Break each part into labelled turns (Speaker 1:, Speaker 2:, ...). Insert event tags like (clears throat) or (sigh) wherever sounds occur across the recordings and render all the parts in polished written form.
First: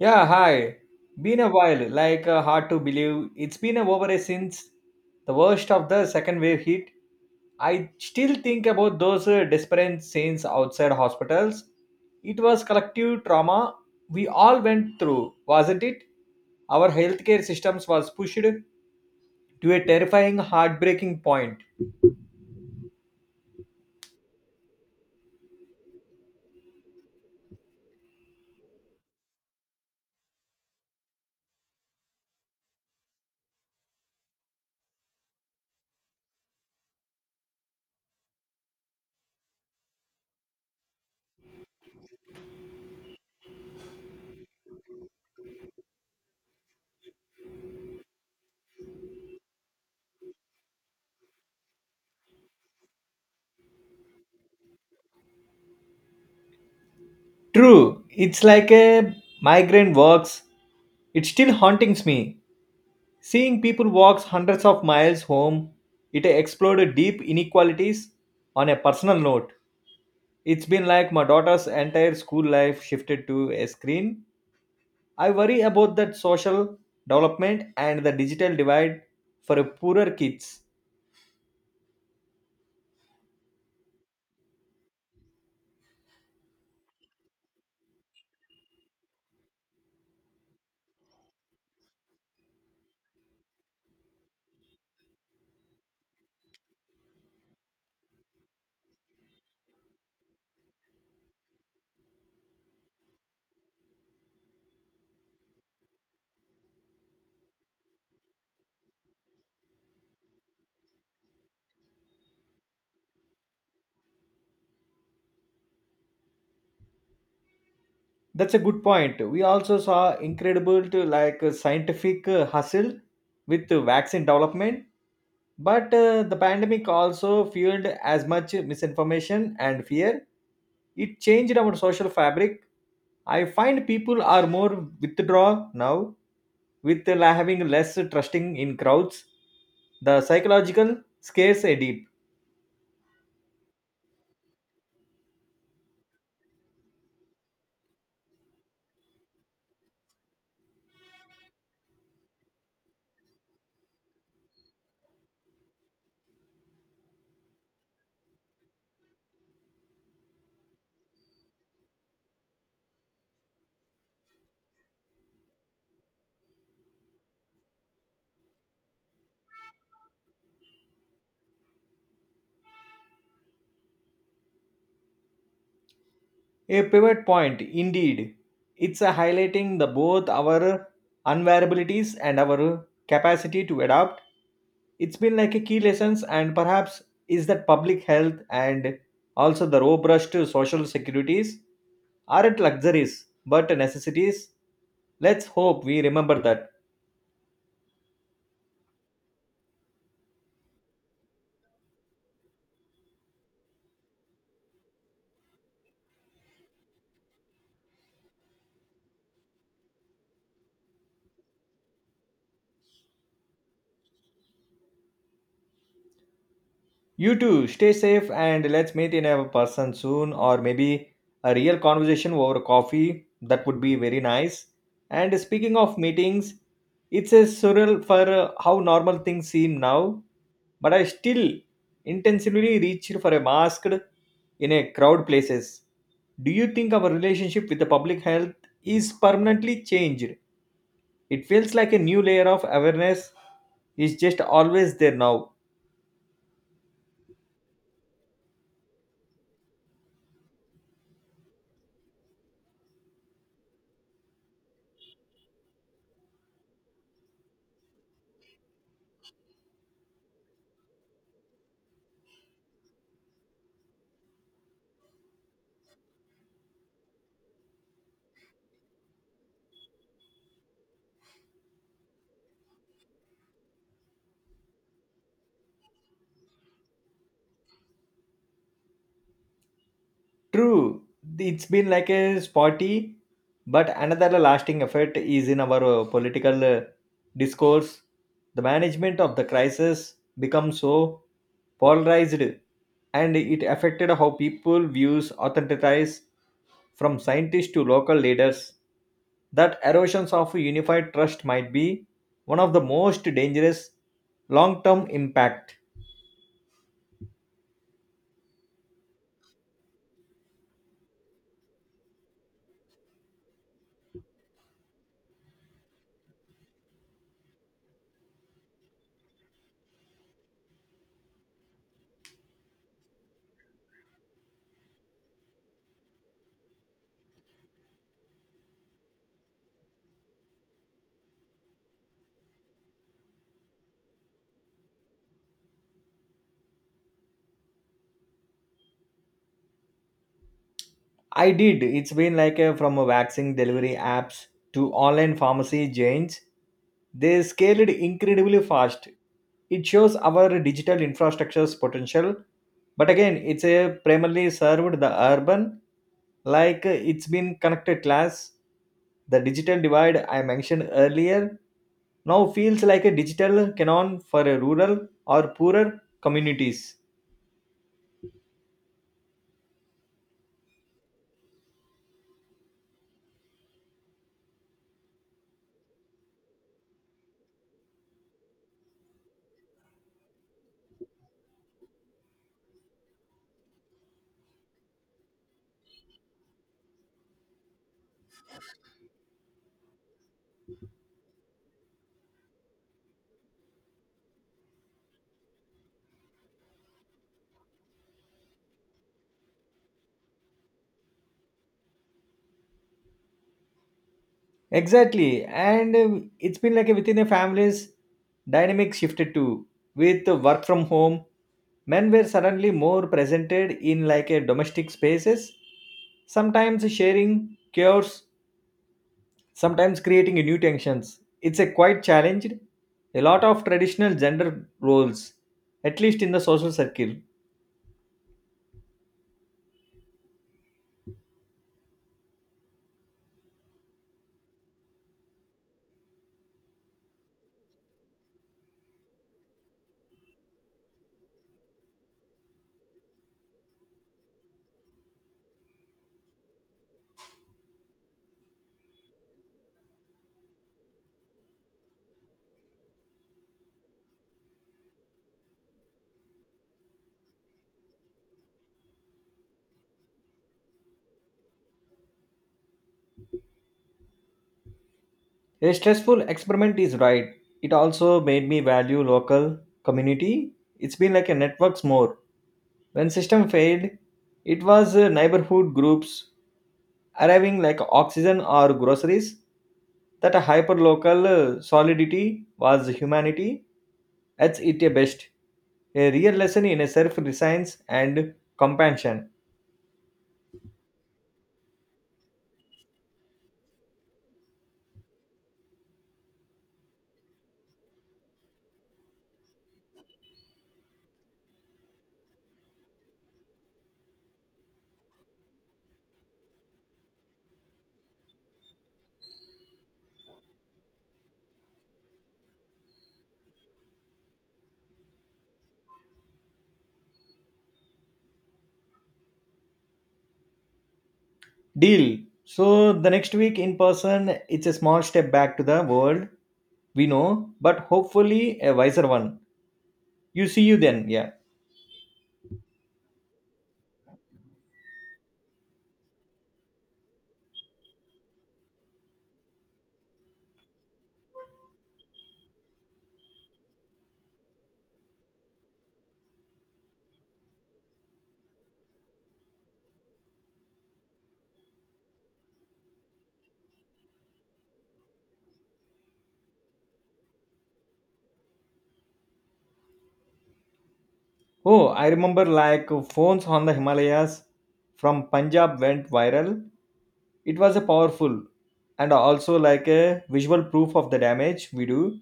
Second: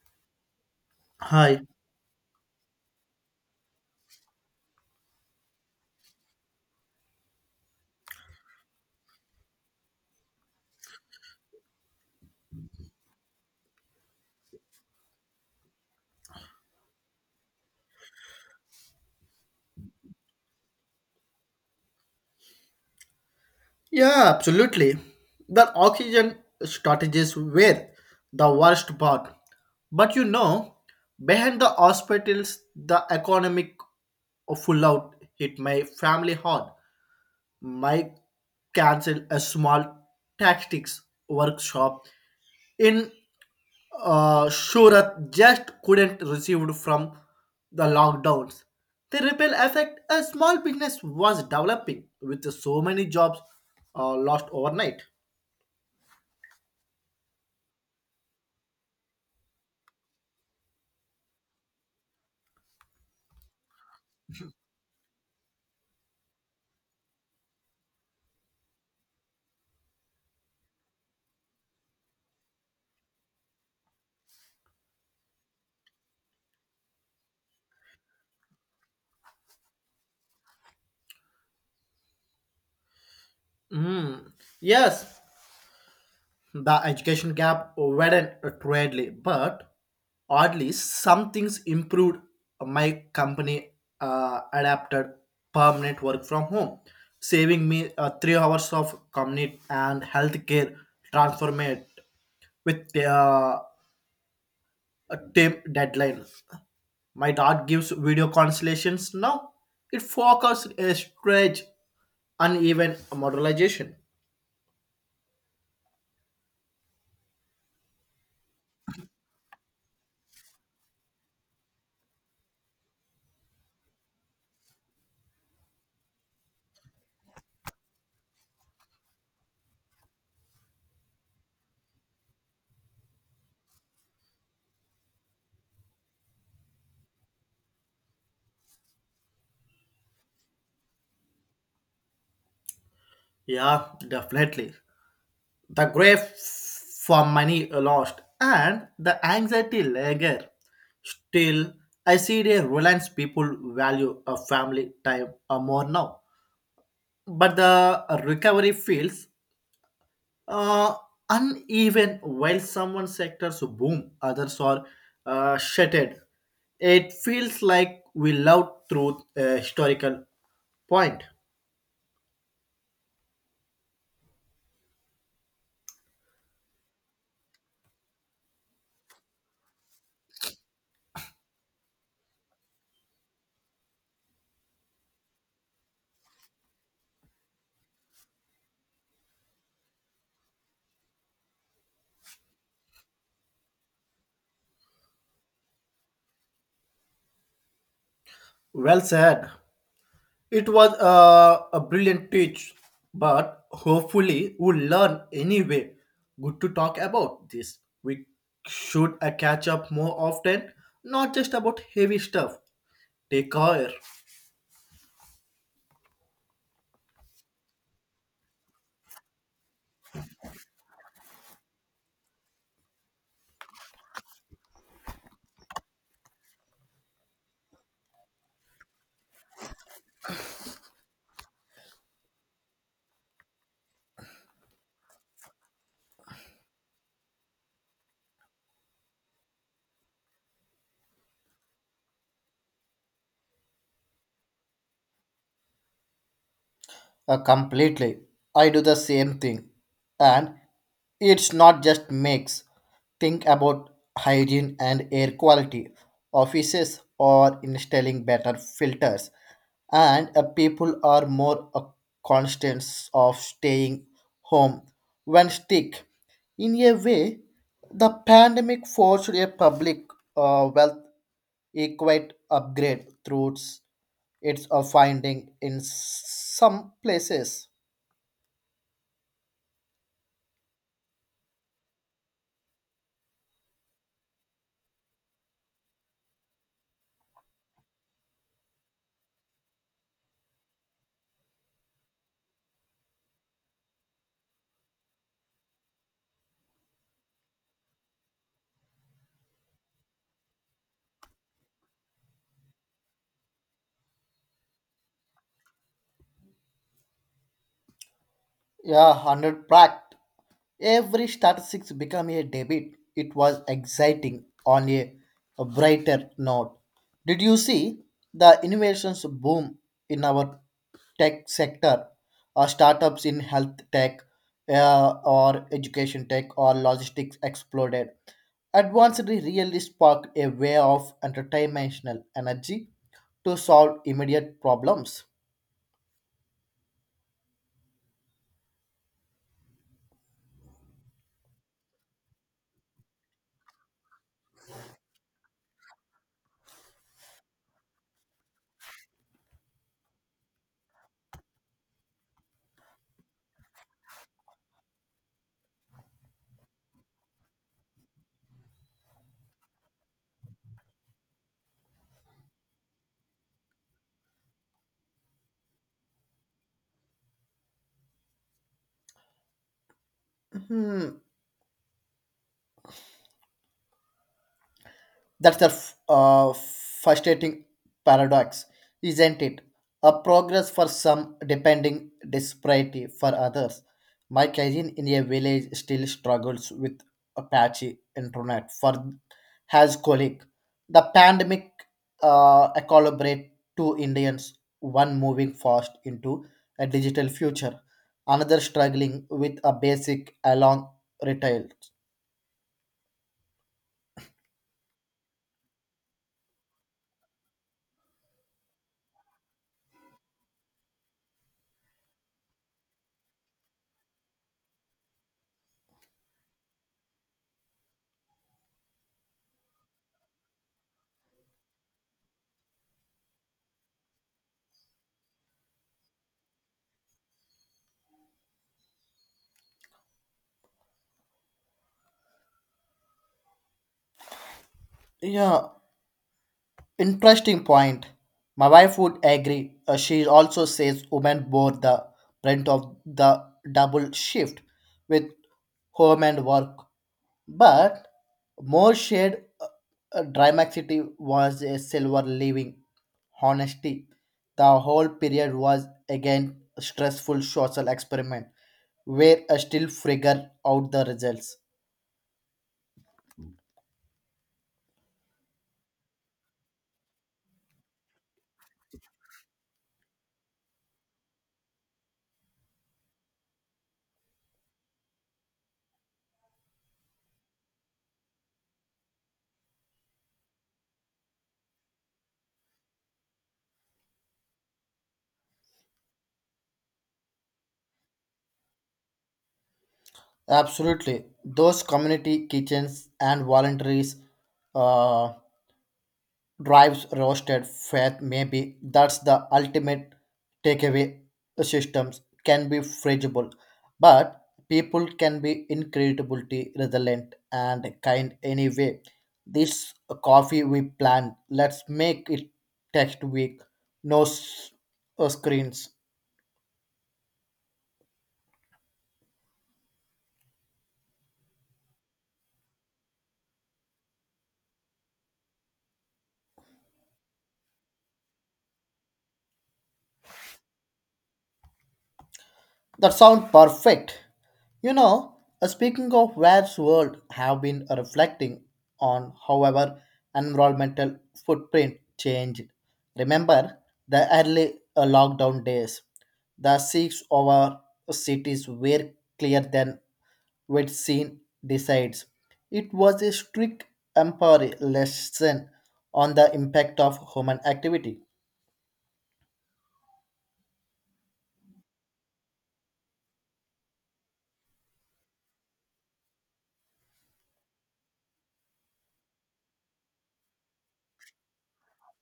Speaker 1: Yeah, hi. Been a
Speaker 2: Hi.
Speaker 1: while, hard to believe. It's been over a since the worst of the second wave hit. I still think about those desperate scenes outside hospitals. It was collective trauma we all went through, wasn't it? Our healthcare systems was pushed to a terrifying, heartbreaking point.
Speaker 2: Yeah, absolutely. The oxygen shortages were the worst part. But you know, behind the hospitals, the economic full out hit my family hard. My cancel a small tactics workshop in Shurat just couldn't receive from the lockdowns. The ripple effect a small business was developing with so many jobs lost overnight.
Speaker 1: True, it's like a migraine works. It still hauntings me. Seeing people walk hundreds of miles home, it explored deep inequalities on a personal note. It's been like my daughter's entire school life shifted to a screen. I worry about that social development and the digital divide for poorer kids.
Speaker 2: Mm. Yes, the education gap widened greatly, but oddly, some things improved. My company adapted permanent work from home, saving me 3 hours of commute, and healthcare transformed with the a team deadline. My dad gives video consultations now. It focuses a stretch uneven modularization.
Speaker 1: That's a good point. We also saw incredible to scientific hustle with vaccine development, but the pandemic also fueled as much misinformation and fear. It changed our social fabric. I find people are more withdraw now, with having less trusting in crowds. The psychological scares edit.
Speaker 2: Yeah, definitely. The grief for money lost and the anxiety lager. Still, I see the Reliance people value a family time more now. But the recovery feels uh, uneven while someone sectors boom, others are shattered. It feels like we love through a historical point.
Speaker 1: A pivot point, indeed. It's a highlighting the both our unvariabilities and our capacity to adapt. It's been like a key lessons and perhaps is that public health and also the robust social securities aren't luxuries but necessities. Let's hope we remember that.
Speaker 2: Well said. It was a brilliant teach, but hopefully we'll learn anyway. Good to talk about this. We should catch up more often, not just about heavy stuff. Take care.
Speaker 1: You too, stay safe and let's meet in a person soon or maybe a real conversation over coffee. That would be very nice. And speaking of meetings, it's a surreal for how normal things seem now, but I still intensively reached for a mask in a crowd places. Do you think our relationship with the public health is permanently changed? It feels like a new layer of awareness is just always there now.
Speaker 2: Completely. I do the same thing. And it's not just makes. Think about hygiene and air quality. Offices are installing better filters, and people are more conscious of staying home when sick. In a way, the pandemic forced a public wealth Equate upgrade through its a finding in some places.
Speaker 1: True, it's been like a spotty, but another lasting effect is in our political discourse. The management of the crisis becomes so polarized, and it affected how people views authentities from scientists to local leaders. That erosions of unified trust might be one of the most dangerous long-term impact.
Speaker 2: Yeah, 100 pract. Every statistics become a debit. It was exciting on a brighter note. Did you see the innovations boom in our tech sector? Or startups in health tech or education tech or logistics exploded. Advanced really sparked a way of interdimensional energy to solve immediate problems.
Speaker 1: I did. It's been from a vaccine delivery apps to online pharmacy giants. They scaled incredibly fast. It shows our digital infrastructure's potential. But again, it's a primarily served the urban, it's been connected class. The digital divide I mentioned earlier now feels like a digital canon for a rural or poorer communities.
Speaker 2: Hmm. That's a frustrating paradox, isn't it? A progress for some, depending disparity for others. My cousin in a village still struggles with a patchy internet for his colleague. The pandemic collaborate two Indians, one moving fast into a digital future, another struggling with a basic along retail.
Speaker 1: Exactly. And it's been within the families, dynamic shifted too. With the work from home, men were suddenly more presented in like a domestic spaces, sometimes sharing chaos, sometimes creating new tensions. It's a quite challenged. A lot of traditional gender roles, at least in the social circle.
Speaker 2: Yeah, interesting point. My wife would agree. She also says women bore the brunt of the double shift with home and work. But more shared dramaticity was a silver living. Honesty. The whole period was again a stressful social experiment where I still figure out the results.
Speaker 1: A stressful experiment is right. It also made me value local community. It's been like a networks more. When system failed, it was neighborhood groups arriving like oxygen or groceries. That a hyperlocal solidity was humanity at its best. A real lesson in self reliance and compassion.
Speaker 2: Absolutely. Those community kitchens and voluntaries uh, drives roasted fat maybe that's the ultimate takeaway systems can be fragile, but people can be incredibly resilient and kind. Anyway, this coffee we planned, let's make it text week. No s- Screens.
Speaker 1: Deal. So the next week in person, it's a small step back to the world we know, but hopefully a wiser one. You see you then, yeah.
Speaker 2: That sounds perfect. You know, speaking of Waves World, have been reflecting on however environmental footprint changed. Remember the early lockdown days. The 6 hour cities were clear than we'd seen decides. It was a strict empire lesson on the impact of human activity.
Speaker 1: Oh, I remember like phones on the Himalayas from Punjab went viral. It was a powerful and also like a visual proof of the damage we do,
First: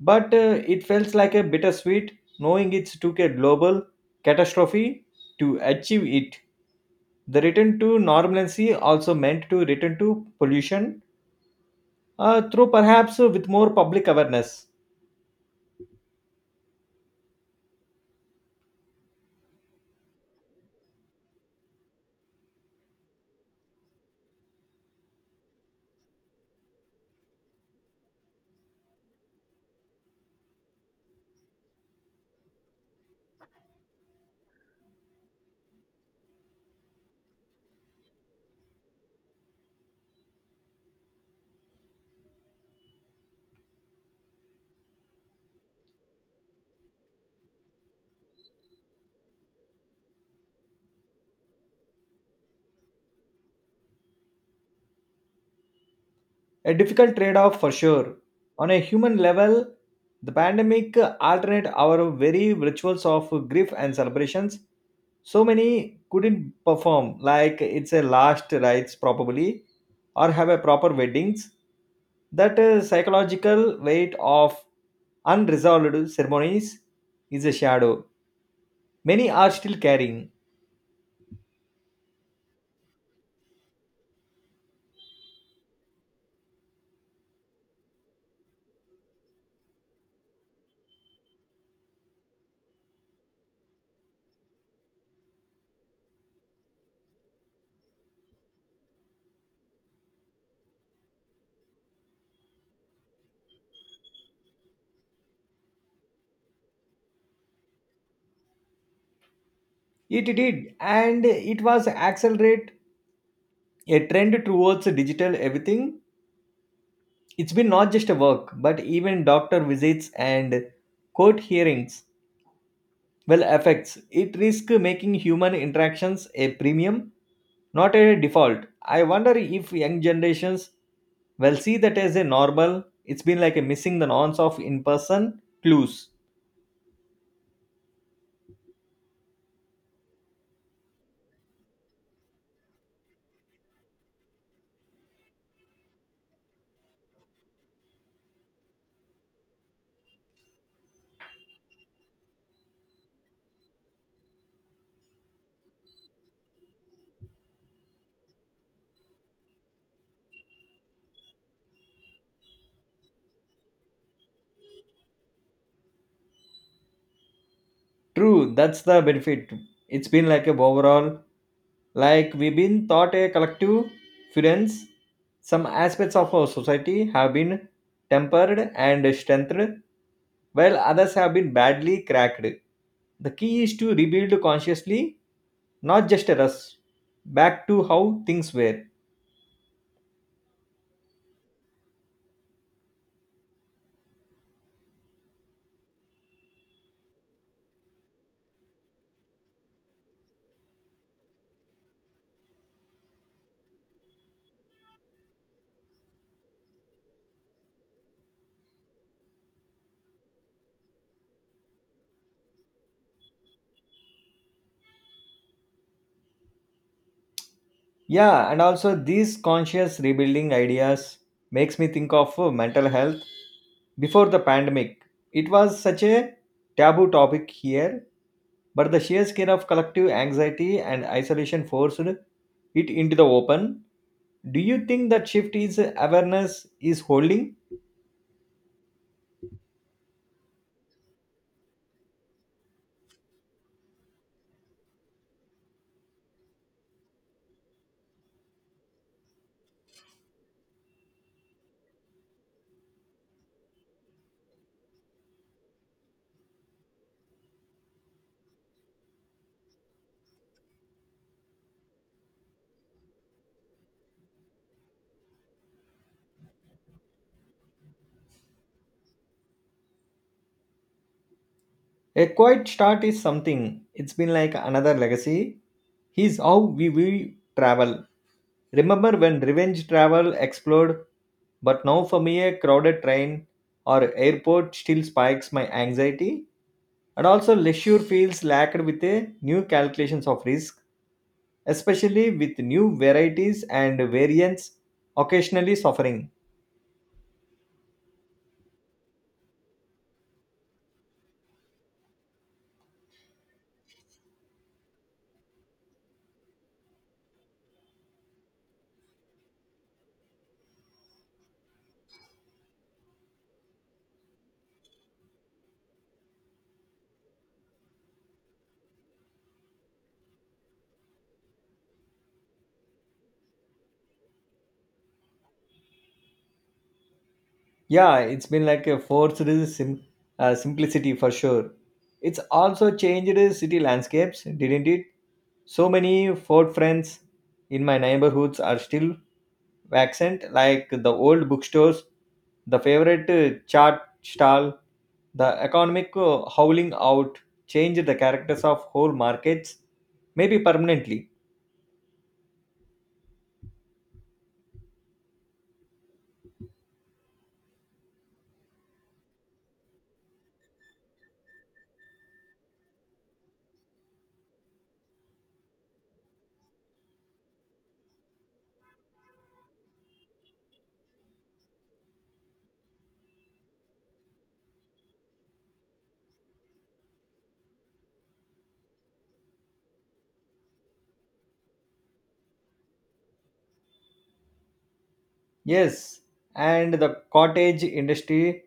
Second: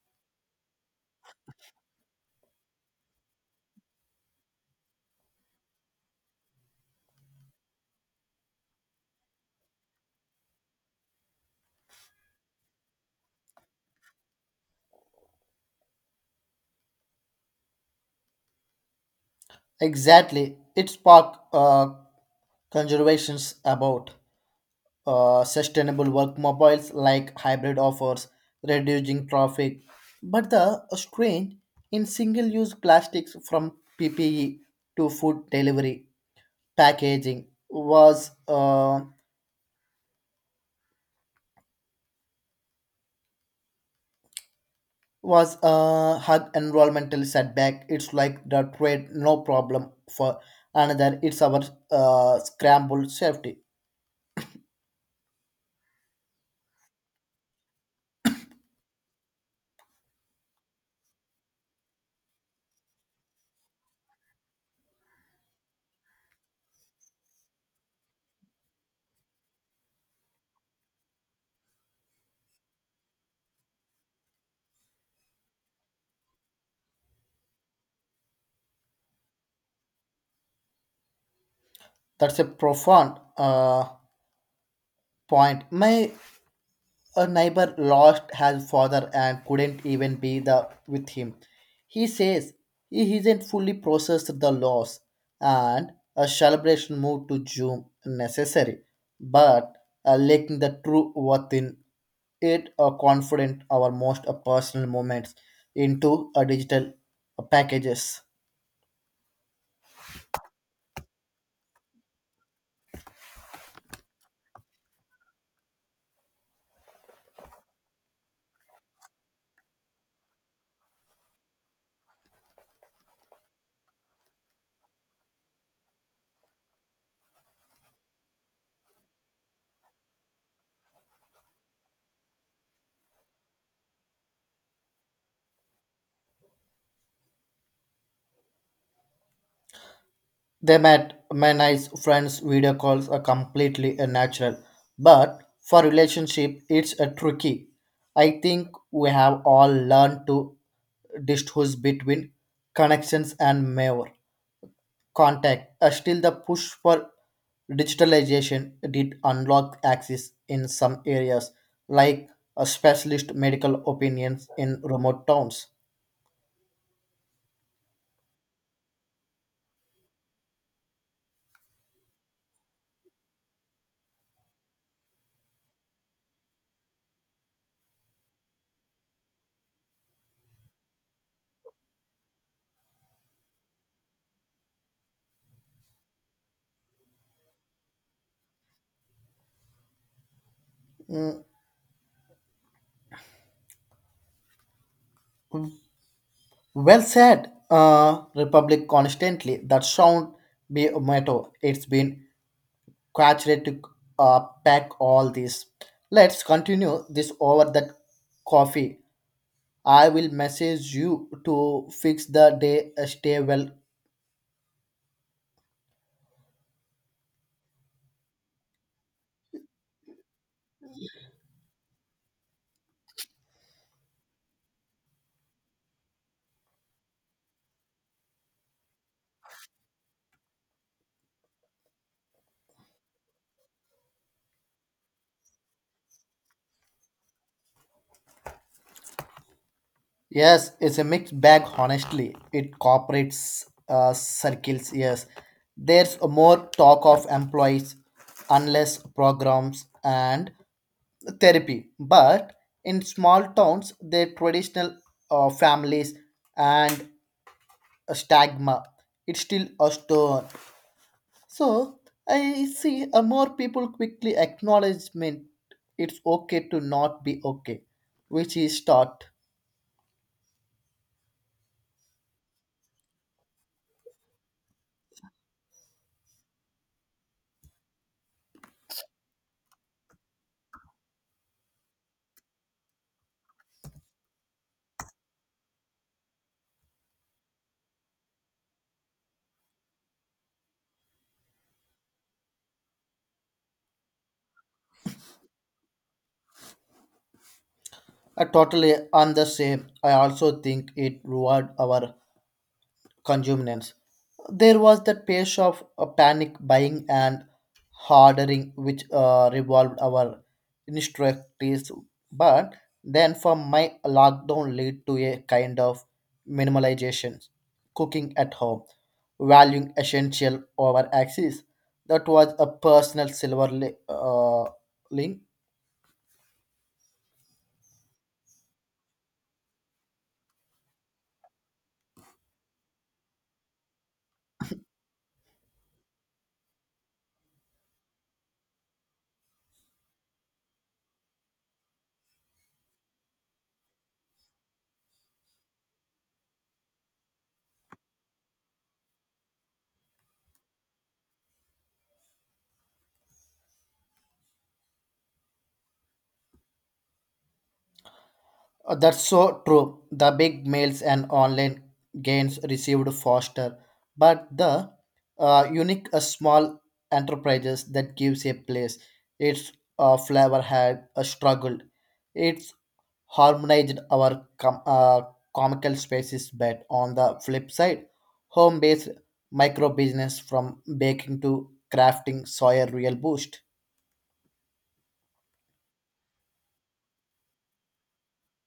Speaker 1: but it felt like a bittersweet knowing it took a global catastrophe to achieve it. The return to normalcy also meant to return to pollution through perhaps with more public awareness.
Speaker 2: Exactly, it sparked conversations about sustainable work mobiles like hybrid offers, reducing traffic, but the strain in single use plastics from PPE to food delivery packaging was a hard environmental setback. It's like the trade no problem for another. It's our scrambled safety.
Speaker 1: A difficult trade off for sure. On a human level, the pandemic altered our very rituals of grief and celebrations. So many couldn't perform, like it's a last rites probably, or have a proper weddings. That psychological weight of unresolved ceremonies is a shadow. Many are still carrying.
Speaker 2: That's a profound point. My A neighbor lost his father and couldn't even be the, with him. He says he isn't fully processed the loss and a celebration moved to June necessary, but lacking the true worth in it a confident our most personal moments into a digital packages.
Speaker 1: It did, and it was accelerate a trend towards digital everything. It's been not just a work, but even doctor visits and court hearings well affects. It risk making human interactions a premium, not a default. I wonder if young generations will see that as a normal. It's been like a missing the nonce of in-person clues.
Speaker 2: They met my nice friends video calls are completely a natural, but for relationship it's a tricky. I think we have all learned to distinguish between connections and mere contact. Still, the push for digitalization did unlock access in some areas, like a specialist medical opinions in remote towns.
Speaker 1: True, that's the benefit. It's been like a overall, like we've been thought a collective fluence. Some aspects of our society have been tempered and strengthened, while others have been badly cracked. The key is to rebuild consciously, not just a rush, back to how things were.
Speaker 2: Well said, Republic constantly. That sound be a motto. It's been quite to pack all this. Let's continue this over that coffee. I will message you to fix the day. Stay well.
Speaker 1: Yeah, and also these conscious rebuilding ideas makes me think of mental health before the pandemic. It was such a taboo topic here, but the sheer scale of collective anxiety and isolation forced it into the open. Do you think that shift is awareness is holding?
Speaker 2: Yes, it's a mixed bag, honestly. It cooperates circles, yes. There's more talk of employees, unless programs, and therapy. But in small towns, their traditional families and a stigma, it's still a stone. So I see more people quickly acknowledgement it's okay to not be okay, which is taught.
Speaker 1: A quiet start is something. It's been like another legacy. He's how we travel. Remember when revenge travel exploded, but now for me a crowded train or airport still spikes my anxiety? And also, leisure feels lacked with a new calculations of risk, especially with new varieties and variants occasionally suffering.
Speaker 2: I totally on the same. I also think it reward our consumers. There was that phase of panic buying and hoarding, which revolved our instructors. But then, for my lockdown, led to a kind of minimalization, cooking at home, valuing essential over access. That was a personal link.
Speaker 1: Yeah, it's been like a simplicity for sure. It's also changed city landscapes, didn't it? So many Ford friends in my neighborhoods are still vacant, like the old bookstores, the favorite chart stall, the economic howling out changed the characters of whole markets, maybe permanently.
Speaker 2: That's so true. The big mails and online gains received faster, but the unique small enterprises that gives a place its flavor had struggled. It's harmonized our comical spaces but on the flip side home-based micro business from baking to crafting saw a real boost.
Speaker 1: Yes, and the cottage industry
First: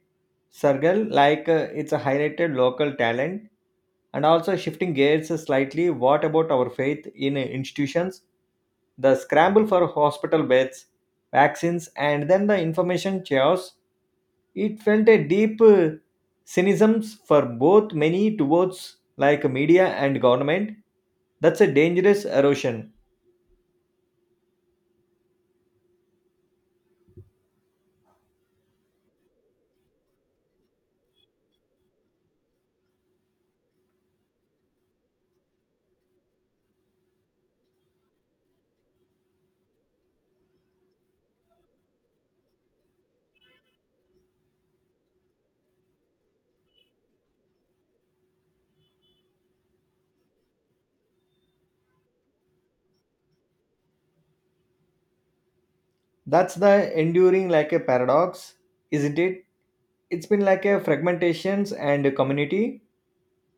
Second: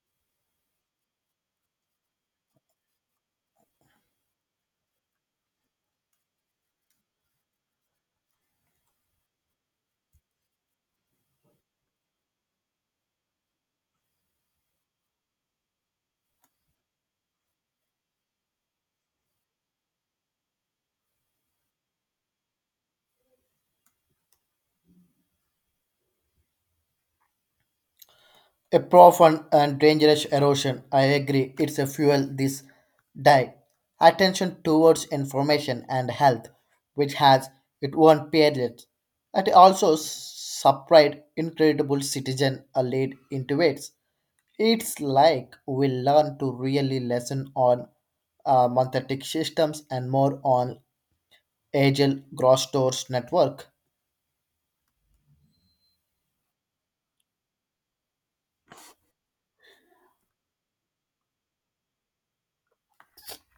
Speaker 1: circle, it's a highlighted local talent. And also shifting gears slightly, what about our faith in institutions? The scramble for hospital beds, vaccines, and then the information chaos. It felt a deep cynicism for both many towards like media and government. That's a dangerous erosion.
Speaker 2: A profound and dangerous erosion. I agree. It's a fuel this die. Attention towards information and health, which has its own periods. It also supplied incredible citizen a lead into it. It's like we learn to really lesson on monthetic systems and more on agile gross stores network.
Speaker 1: That's the enduring like a paradox, isn't it? It's been like a fragmentations and a community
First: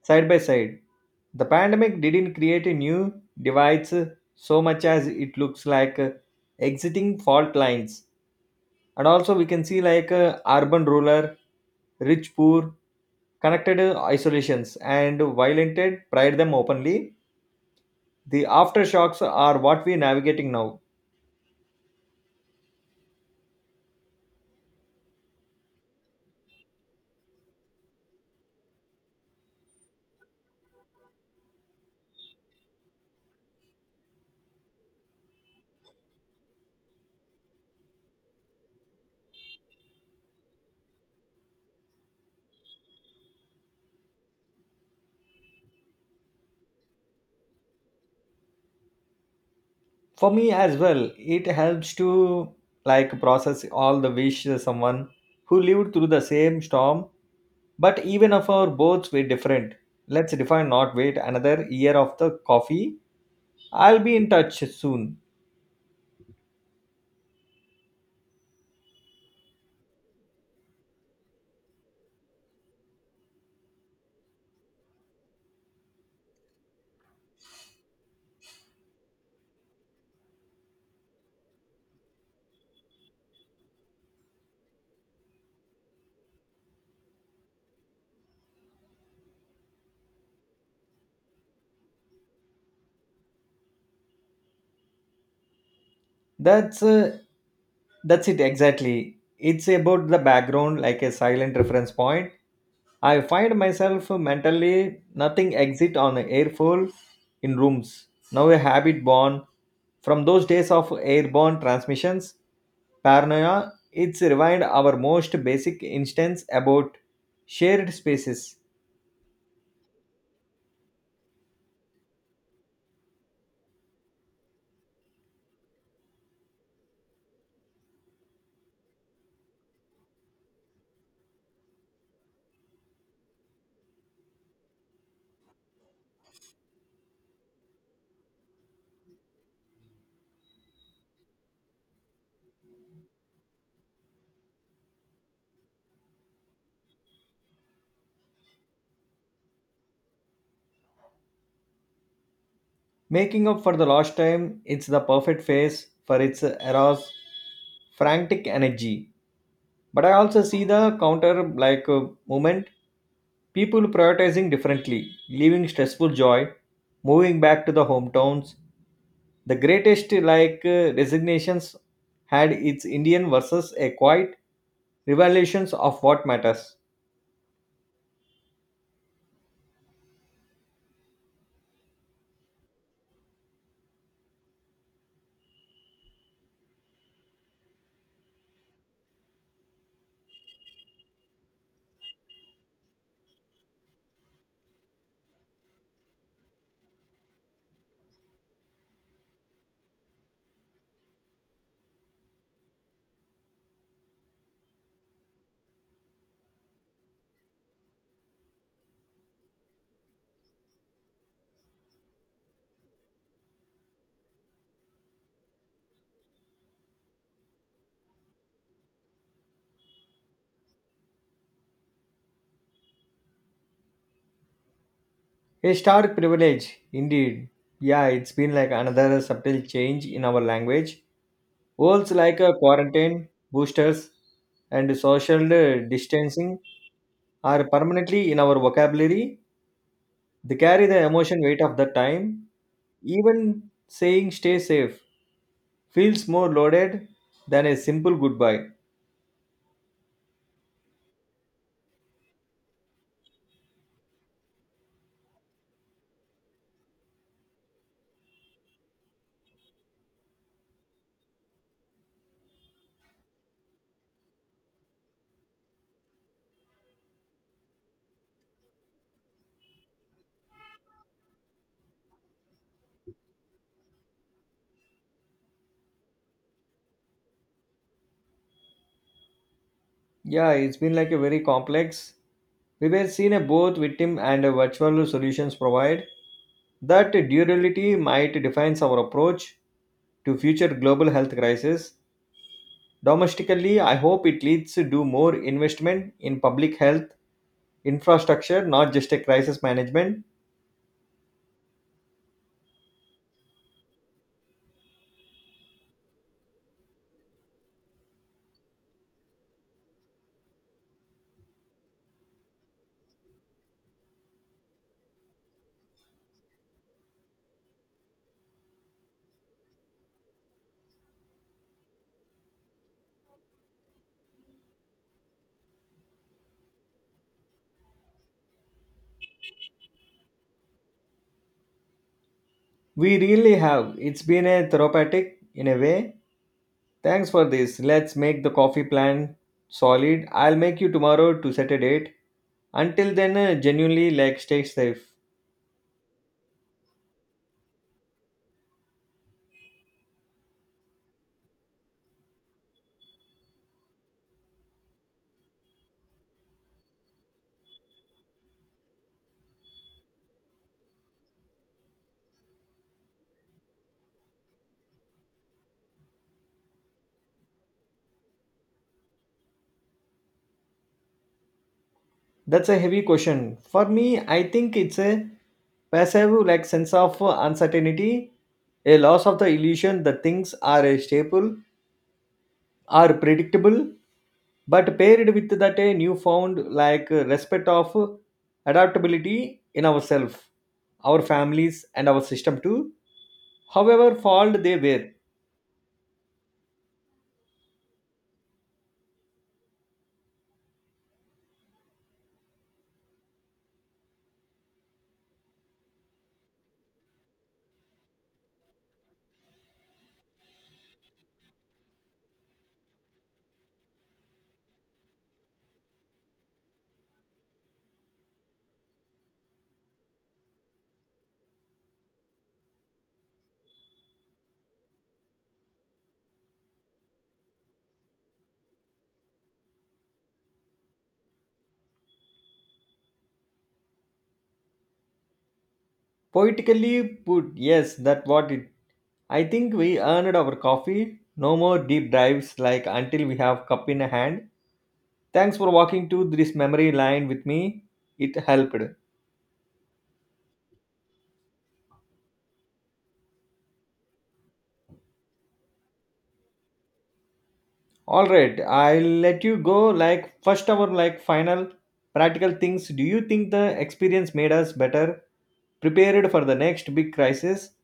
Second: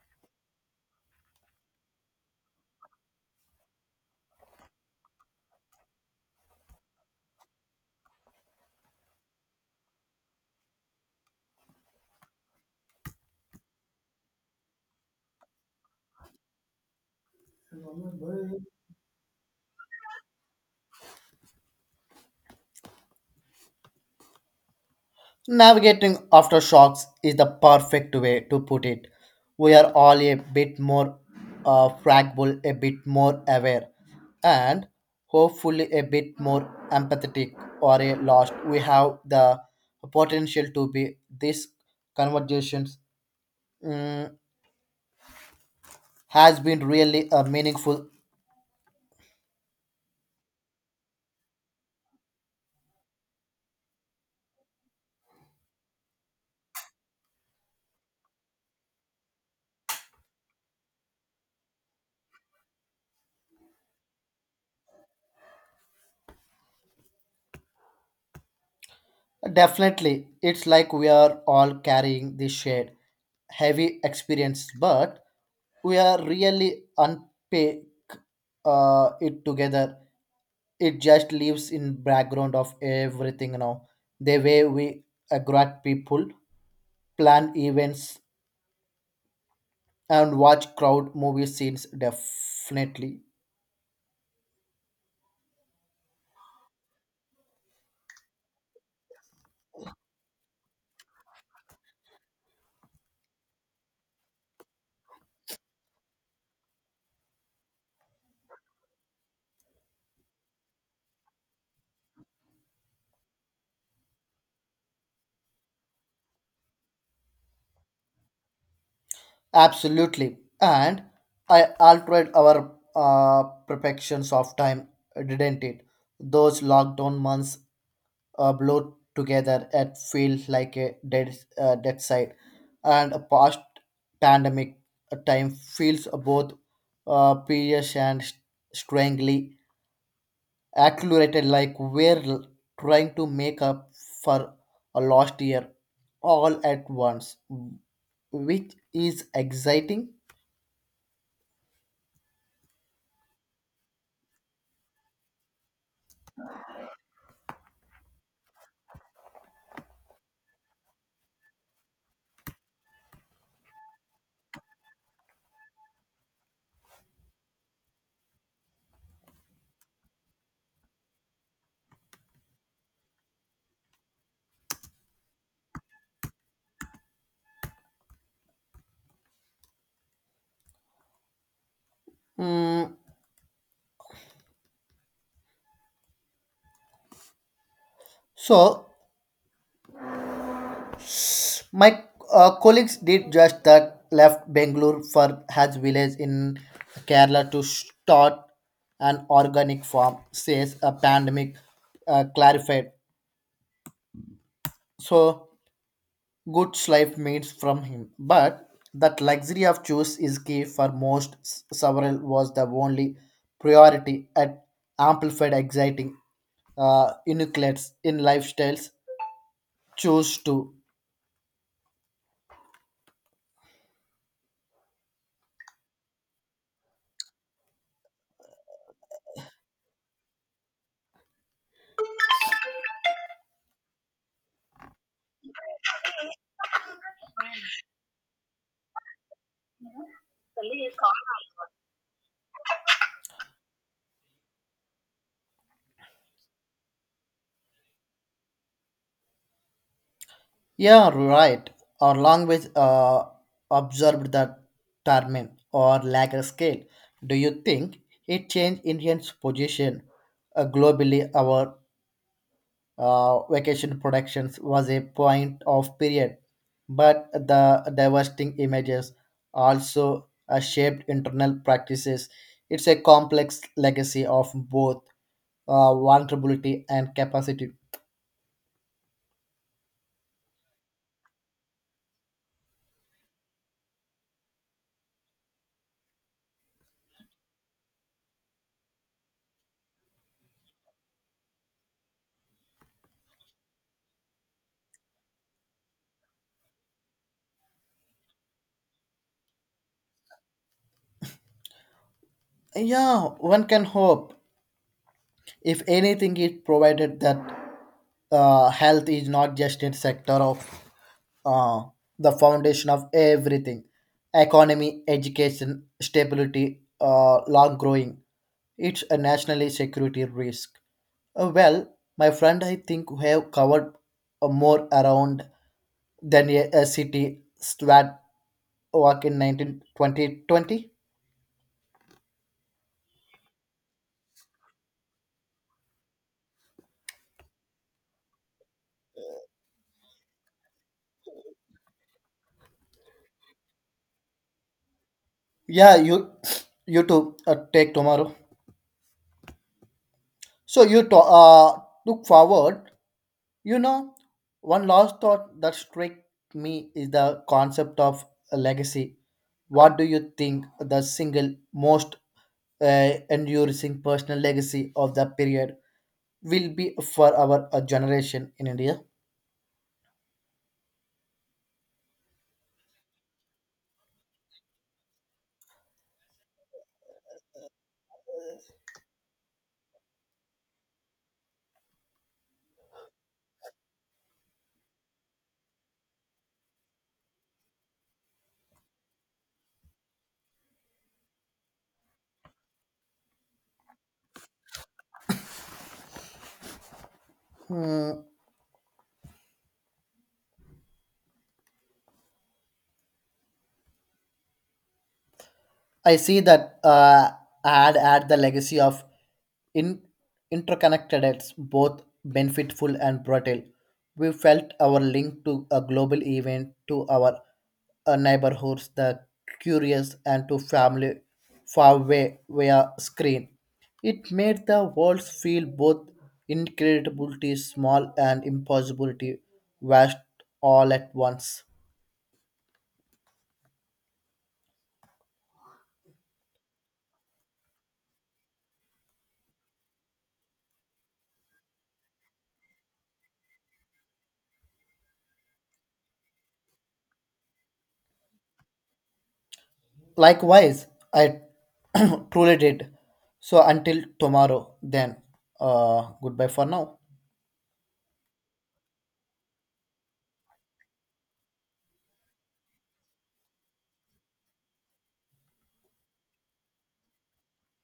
Speaker 1: side by side. The pandemic didn't create a new divides so much as it looks exiting fault lines. And also we can see urban ruler, rich poor, connected isolations and violated pride them openly. The aftershocks are what we're navigating now.
Speaker 2: Navigating aftershocks is the perfect way to put it. We are all a bit more fragile, a bit more aware, and hopefully a bit more empathetic or a lost. We have the potential to be. This conversations mm, has been really meaningful.
Speaker 1: For me as well, it helps to like process all the wish someone who lived through the same storm, but even if our boats were different, let's define not wait another year of the coffee. I'll be in touch soon.
Speaker 2: Definitely, it's like we are all carrying this shared heavy experience, but we are really unpack it together. It just lives in background of everything now. The way we agree people, plan events, and watch crowd movie scenes definitely.
Speaker 1: That's uh, that's it exactly. It's about the background, like a silent reference point. I find myself mentally nothing exit on airfall in rooms. Now a habit born from those days of airborne transmissions. Paranoia. It's revived our most basic instance about shared spaces.
Speaker 2: Absolutely. And I altered our perfections of time, didn't it? Those lockdown months blurred together. It feels like a dead side. And a past pandemic time feels both precious and strangely accelerated, like trying to make up for a lost year all at once, which is exciting.
Speaker 1: Making up for the lost time, it's the perfect phase for its era's frantic energy. But I also see the counter like uh, movement, people prioritizing differently, leaving stressful joy, moving back to the hometowns. The greatest resignations had its indian versus a quiet revelations of what matters.
Speaker 2: Mm, so my colleagues did just that. Left Bangalore for Haj village in Kerala to start an organic farm. Says a pandemic clarified. So goods life means from him, but that luxury of choice is key for most. Several was the only priority at amplified exciting nucleates in lifestyles. Choose to.
Speaker 1: A stark privilege indeed. Yeah, it's been like another subtle change in our language, words like a quarantine, boosters, and social distancing are permanently in our vocabulary. They carry the emotion weight of the time. Even saying stay safe feels more loaded than a simple goodbye.
Speaker 2: Yeah, right. Our language observed the termin or lack of scale. Do you think it changed Indians' position globally? Our vacation productions was a point of period, but the devastating images also shaped internal practices. It's a complex legacy of both vulnerability and capacity.
Speaker 1: Yeah, it's been like a very complex. We were seen a both victim and a virtual solutions provide. That durability might define our approach to future global health crisis. Domestically, I hope it leads to do more investment in public health infrastructure, not just a crisis management.
Speaker 2: Yeah, one can hope. If anything, it provided that health is not just a sector of uh, the foundation of everything economy, education, stability, long growing. It's a national security risk. Well, my friend, I think we have covered more around than a city SWAT walk in 192020.
Speaker 1: We really have. It's been a therapeutic in a way. Thanks for this. Let's make the coffee plan solid. I'll make you tomorrow to set a date. Until then, genuinely, like, stay safe.
Speaker 2: Yeah, you too. Take tomorrow. So you to- uh, Look forward. You know, one last thought that struck me is the concept of a legacy. What do you think the single most uh, enduring personal legacy of the period will be for our generation in India?
Speaker 1: That's a heavy question. For me, I think it's a passive, like, sense of uncertainty, a loss of the illusion that things are a staple, are predictable, but paired with that a newfound, like, respect of adaptability in ourselves, our families, and our system too. However, fault they were.
Speaker 2: Hmm. I see that ad at the legacy of in interconnectedness, both benefitful and brutal. We felt our link to a global event, to our neighborhoods, the curious, and to family far away via screen. It made the world feel both incredibility small and impossibility vast all at once.
Speaker 1: Poetically put, yes, that what it. I think we earned our coffee. No more deep dives like until we have cup in hand. Thanks for walking to this memory line with me. It helped.
Speaker 2: Likewise, I (clears throat) truly did. So until tomorrow, then goodbye for now.
Speaker 1: All right, I'll let you go. Like first our like final practical things. Do you think the experience made us better, prepared for the next big crisis,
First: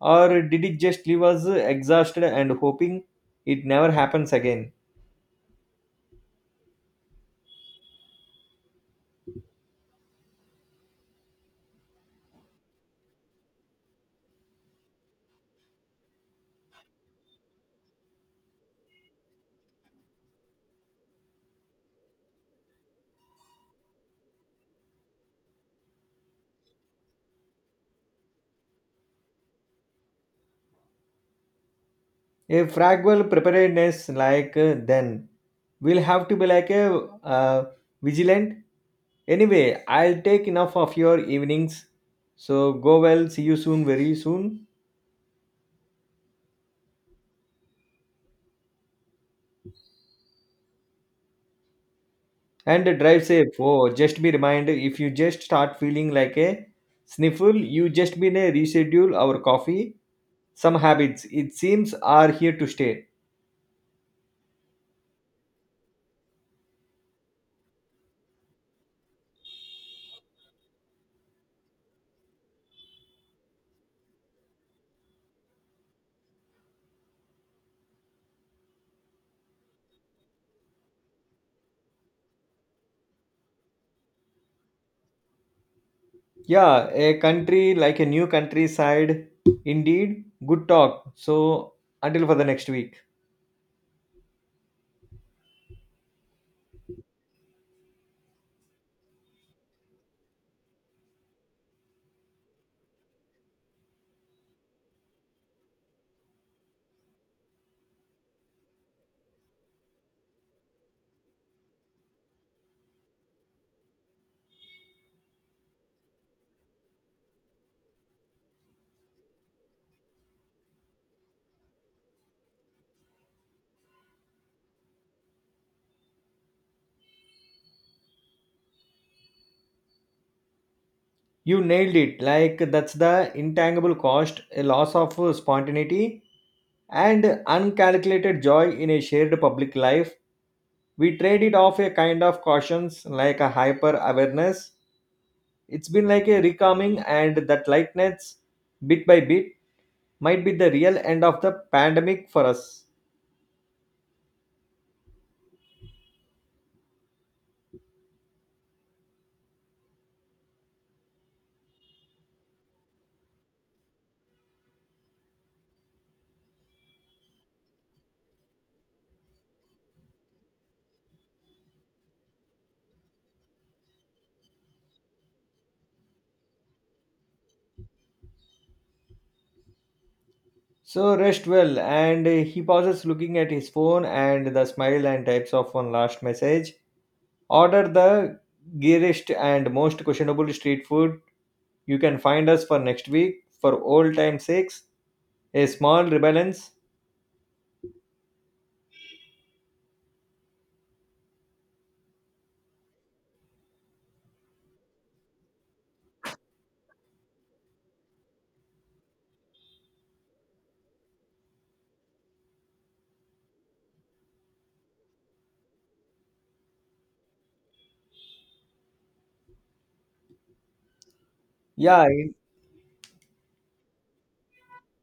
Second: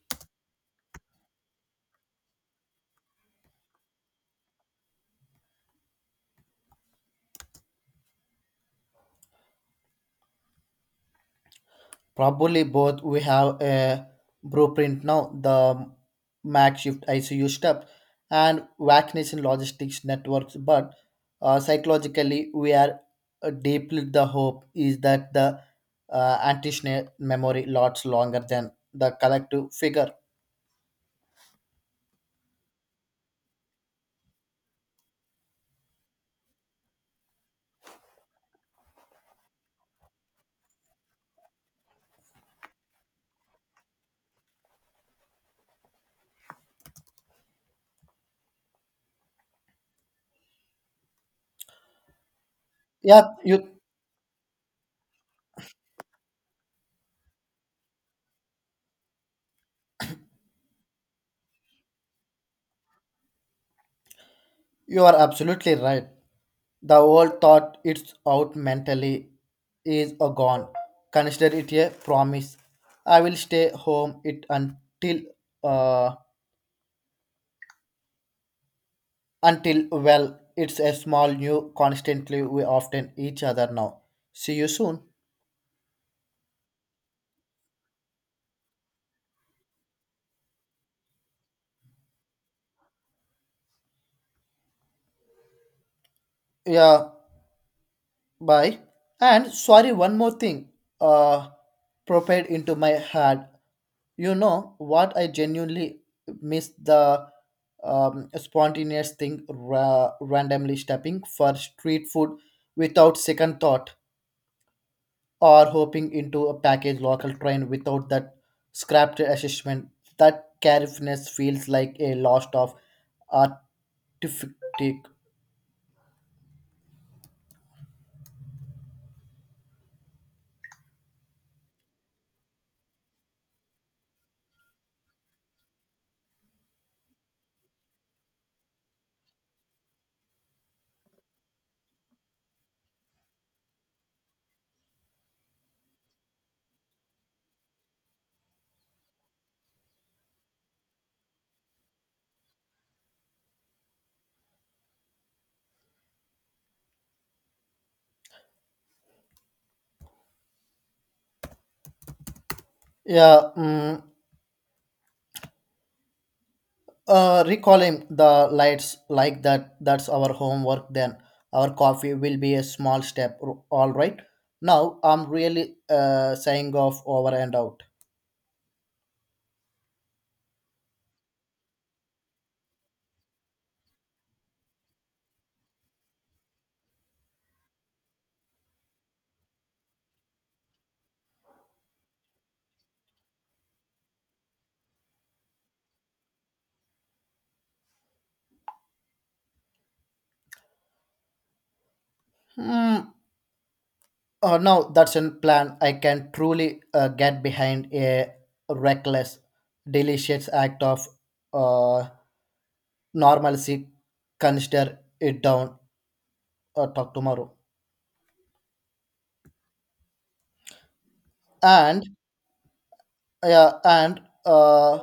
Speaker 1: or did it just leave us exhausted and hoping it never happens again?
Speaker 2: Probably both we have a blueprint now, the MAC shift ICU step and vaccination logistics networks. But psychologically, we are deeply the hope is that the anti memory lots longer than the collective figure.
Speaker 1: A fragile preparedness then will have to be like a uh, vigilant. Anyway, I'll take enough of your evenings, so go well, see you soon, very soon, and drive
Speaker 2: Yeah,
Speaker 1: safe.
Speaker 2: you
Speaker 1: Oh, just be reminded if you just start feeling like a sniffle, you just been a reschedule our coffee. Some habits it seems are here to stay.
Speaker 2: You are absolutely right. The old thought it's out mentally is a gone. Consider it a promise. I will stay home it uh, until well it's a small new constantly we often each other now. See you soon.
Speaker 1: Yeah, a country like a new countryside indeed. Good talk, so until for the next week.
Speaker 2: Yeah, bye. And sorry, one more thing. Uh, propelled into my head. You know what? I genuinely miss the spontaneous thing, randomly stepping for street food without second thought, or hopping into a packaged local train without that scrapped assessment. That carefulness feels like a loss of artifact.
Speaker 1: You nailed it. Like that's the intangible cost, a loss of spontaneity and uncalculated joy in a shared public life. We trade it off a kind of cautions, like a hyper awareness. It's been like a recalming, and that lightness, bit by bit, might be the real end of the pandemic for us.
Speaker 2: Yeah. Mm, recalling the lights like that that's our homework then our coffee will be a small all right. Now I'm really saying off, over and out.
Speaker 1: So rest well. And he pauses, looking at his phone and the smile and types off one last message. Order the geariest and most questionable street food you can find us for next week for old time's sakes. A small rebalance.
Speaker 2: Hmm. Now that's a plan I can truly get behind. A reckless delicious act of uh, normalcy. Consider it down. Talk tomorrow. And
Speaker 1: Yeah, e-
Speaker 2: yeah, and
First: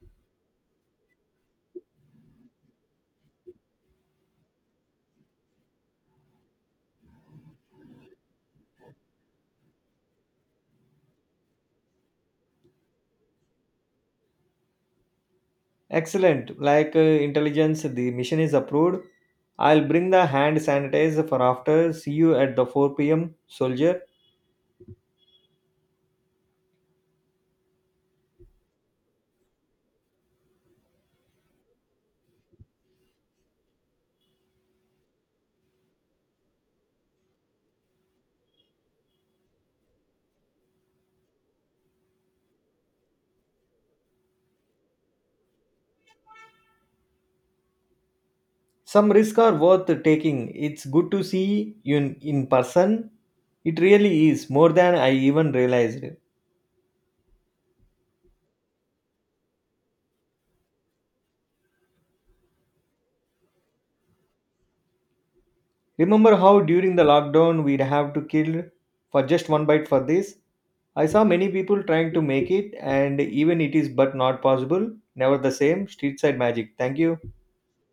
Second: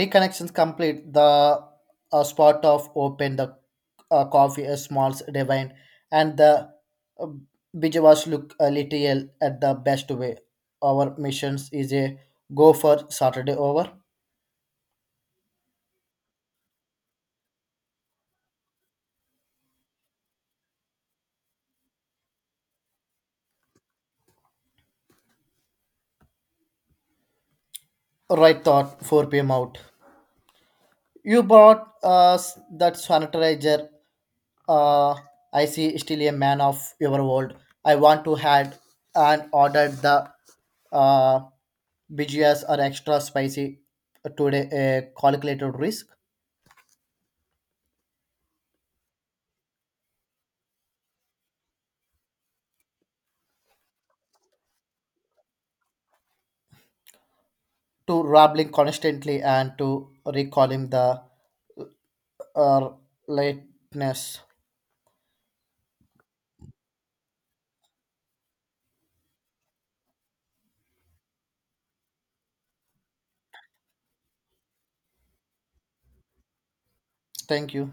Speaker 2: reconnections complete the spot of open the coffee a small divine and the uh, Bijawas look a little at the best way our missions is a go for Saturday over
Speaker 1: excellent. Intelligence, the mission is approved. I'll bring the hand sanitizer for after. See you at the 4 p.m. soldier.
Speaker 2: right thought 4 p.m. out. You bought us that sanitizer. Uh, I see still a man of your world. I want to had and ordered the uh, BGS or extra spicy today a calculated risk
Speaker 1: Some risks are worth taking. It's good to see you in person. It really is more than I even realized.
Speaker 2: to rambling constantly and to recalling the uh, lateness.
Speaker 1: Remember how during the lockdown we'd have to kill for just one bite for this? I saw many people trying to make it, and even it is but not possible. Never the same. Street side magic. Thank you.
Speaker 2: Thank you.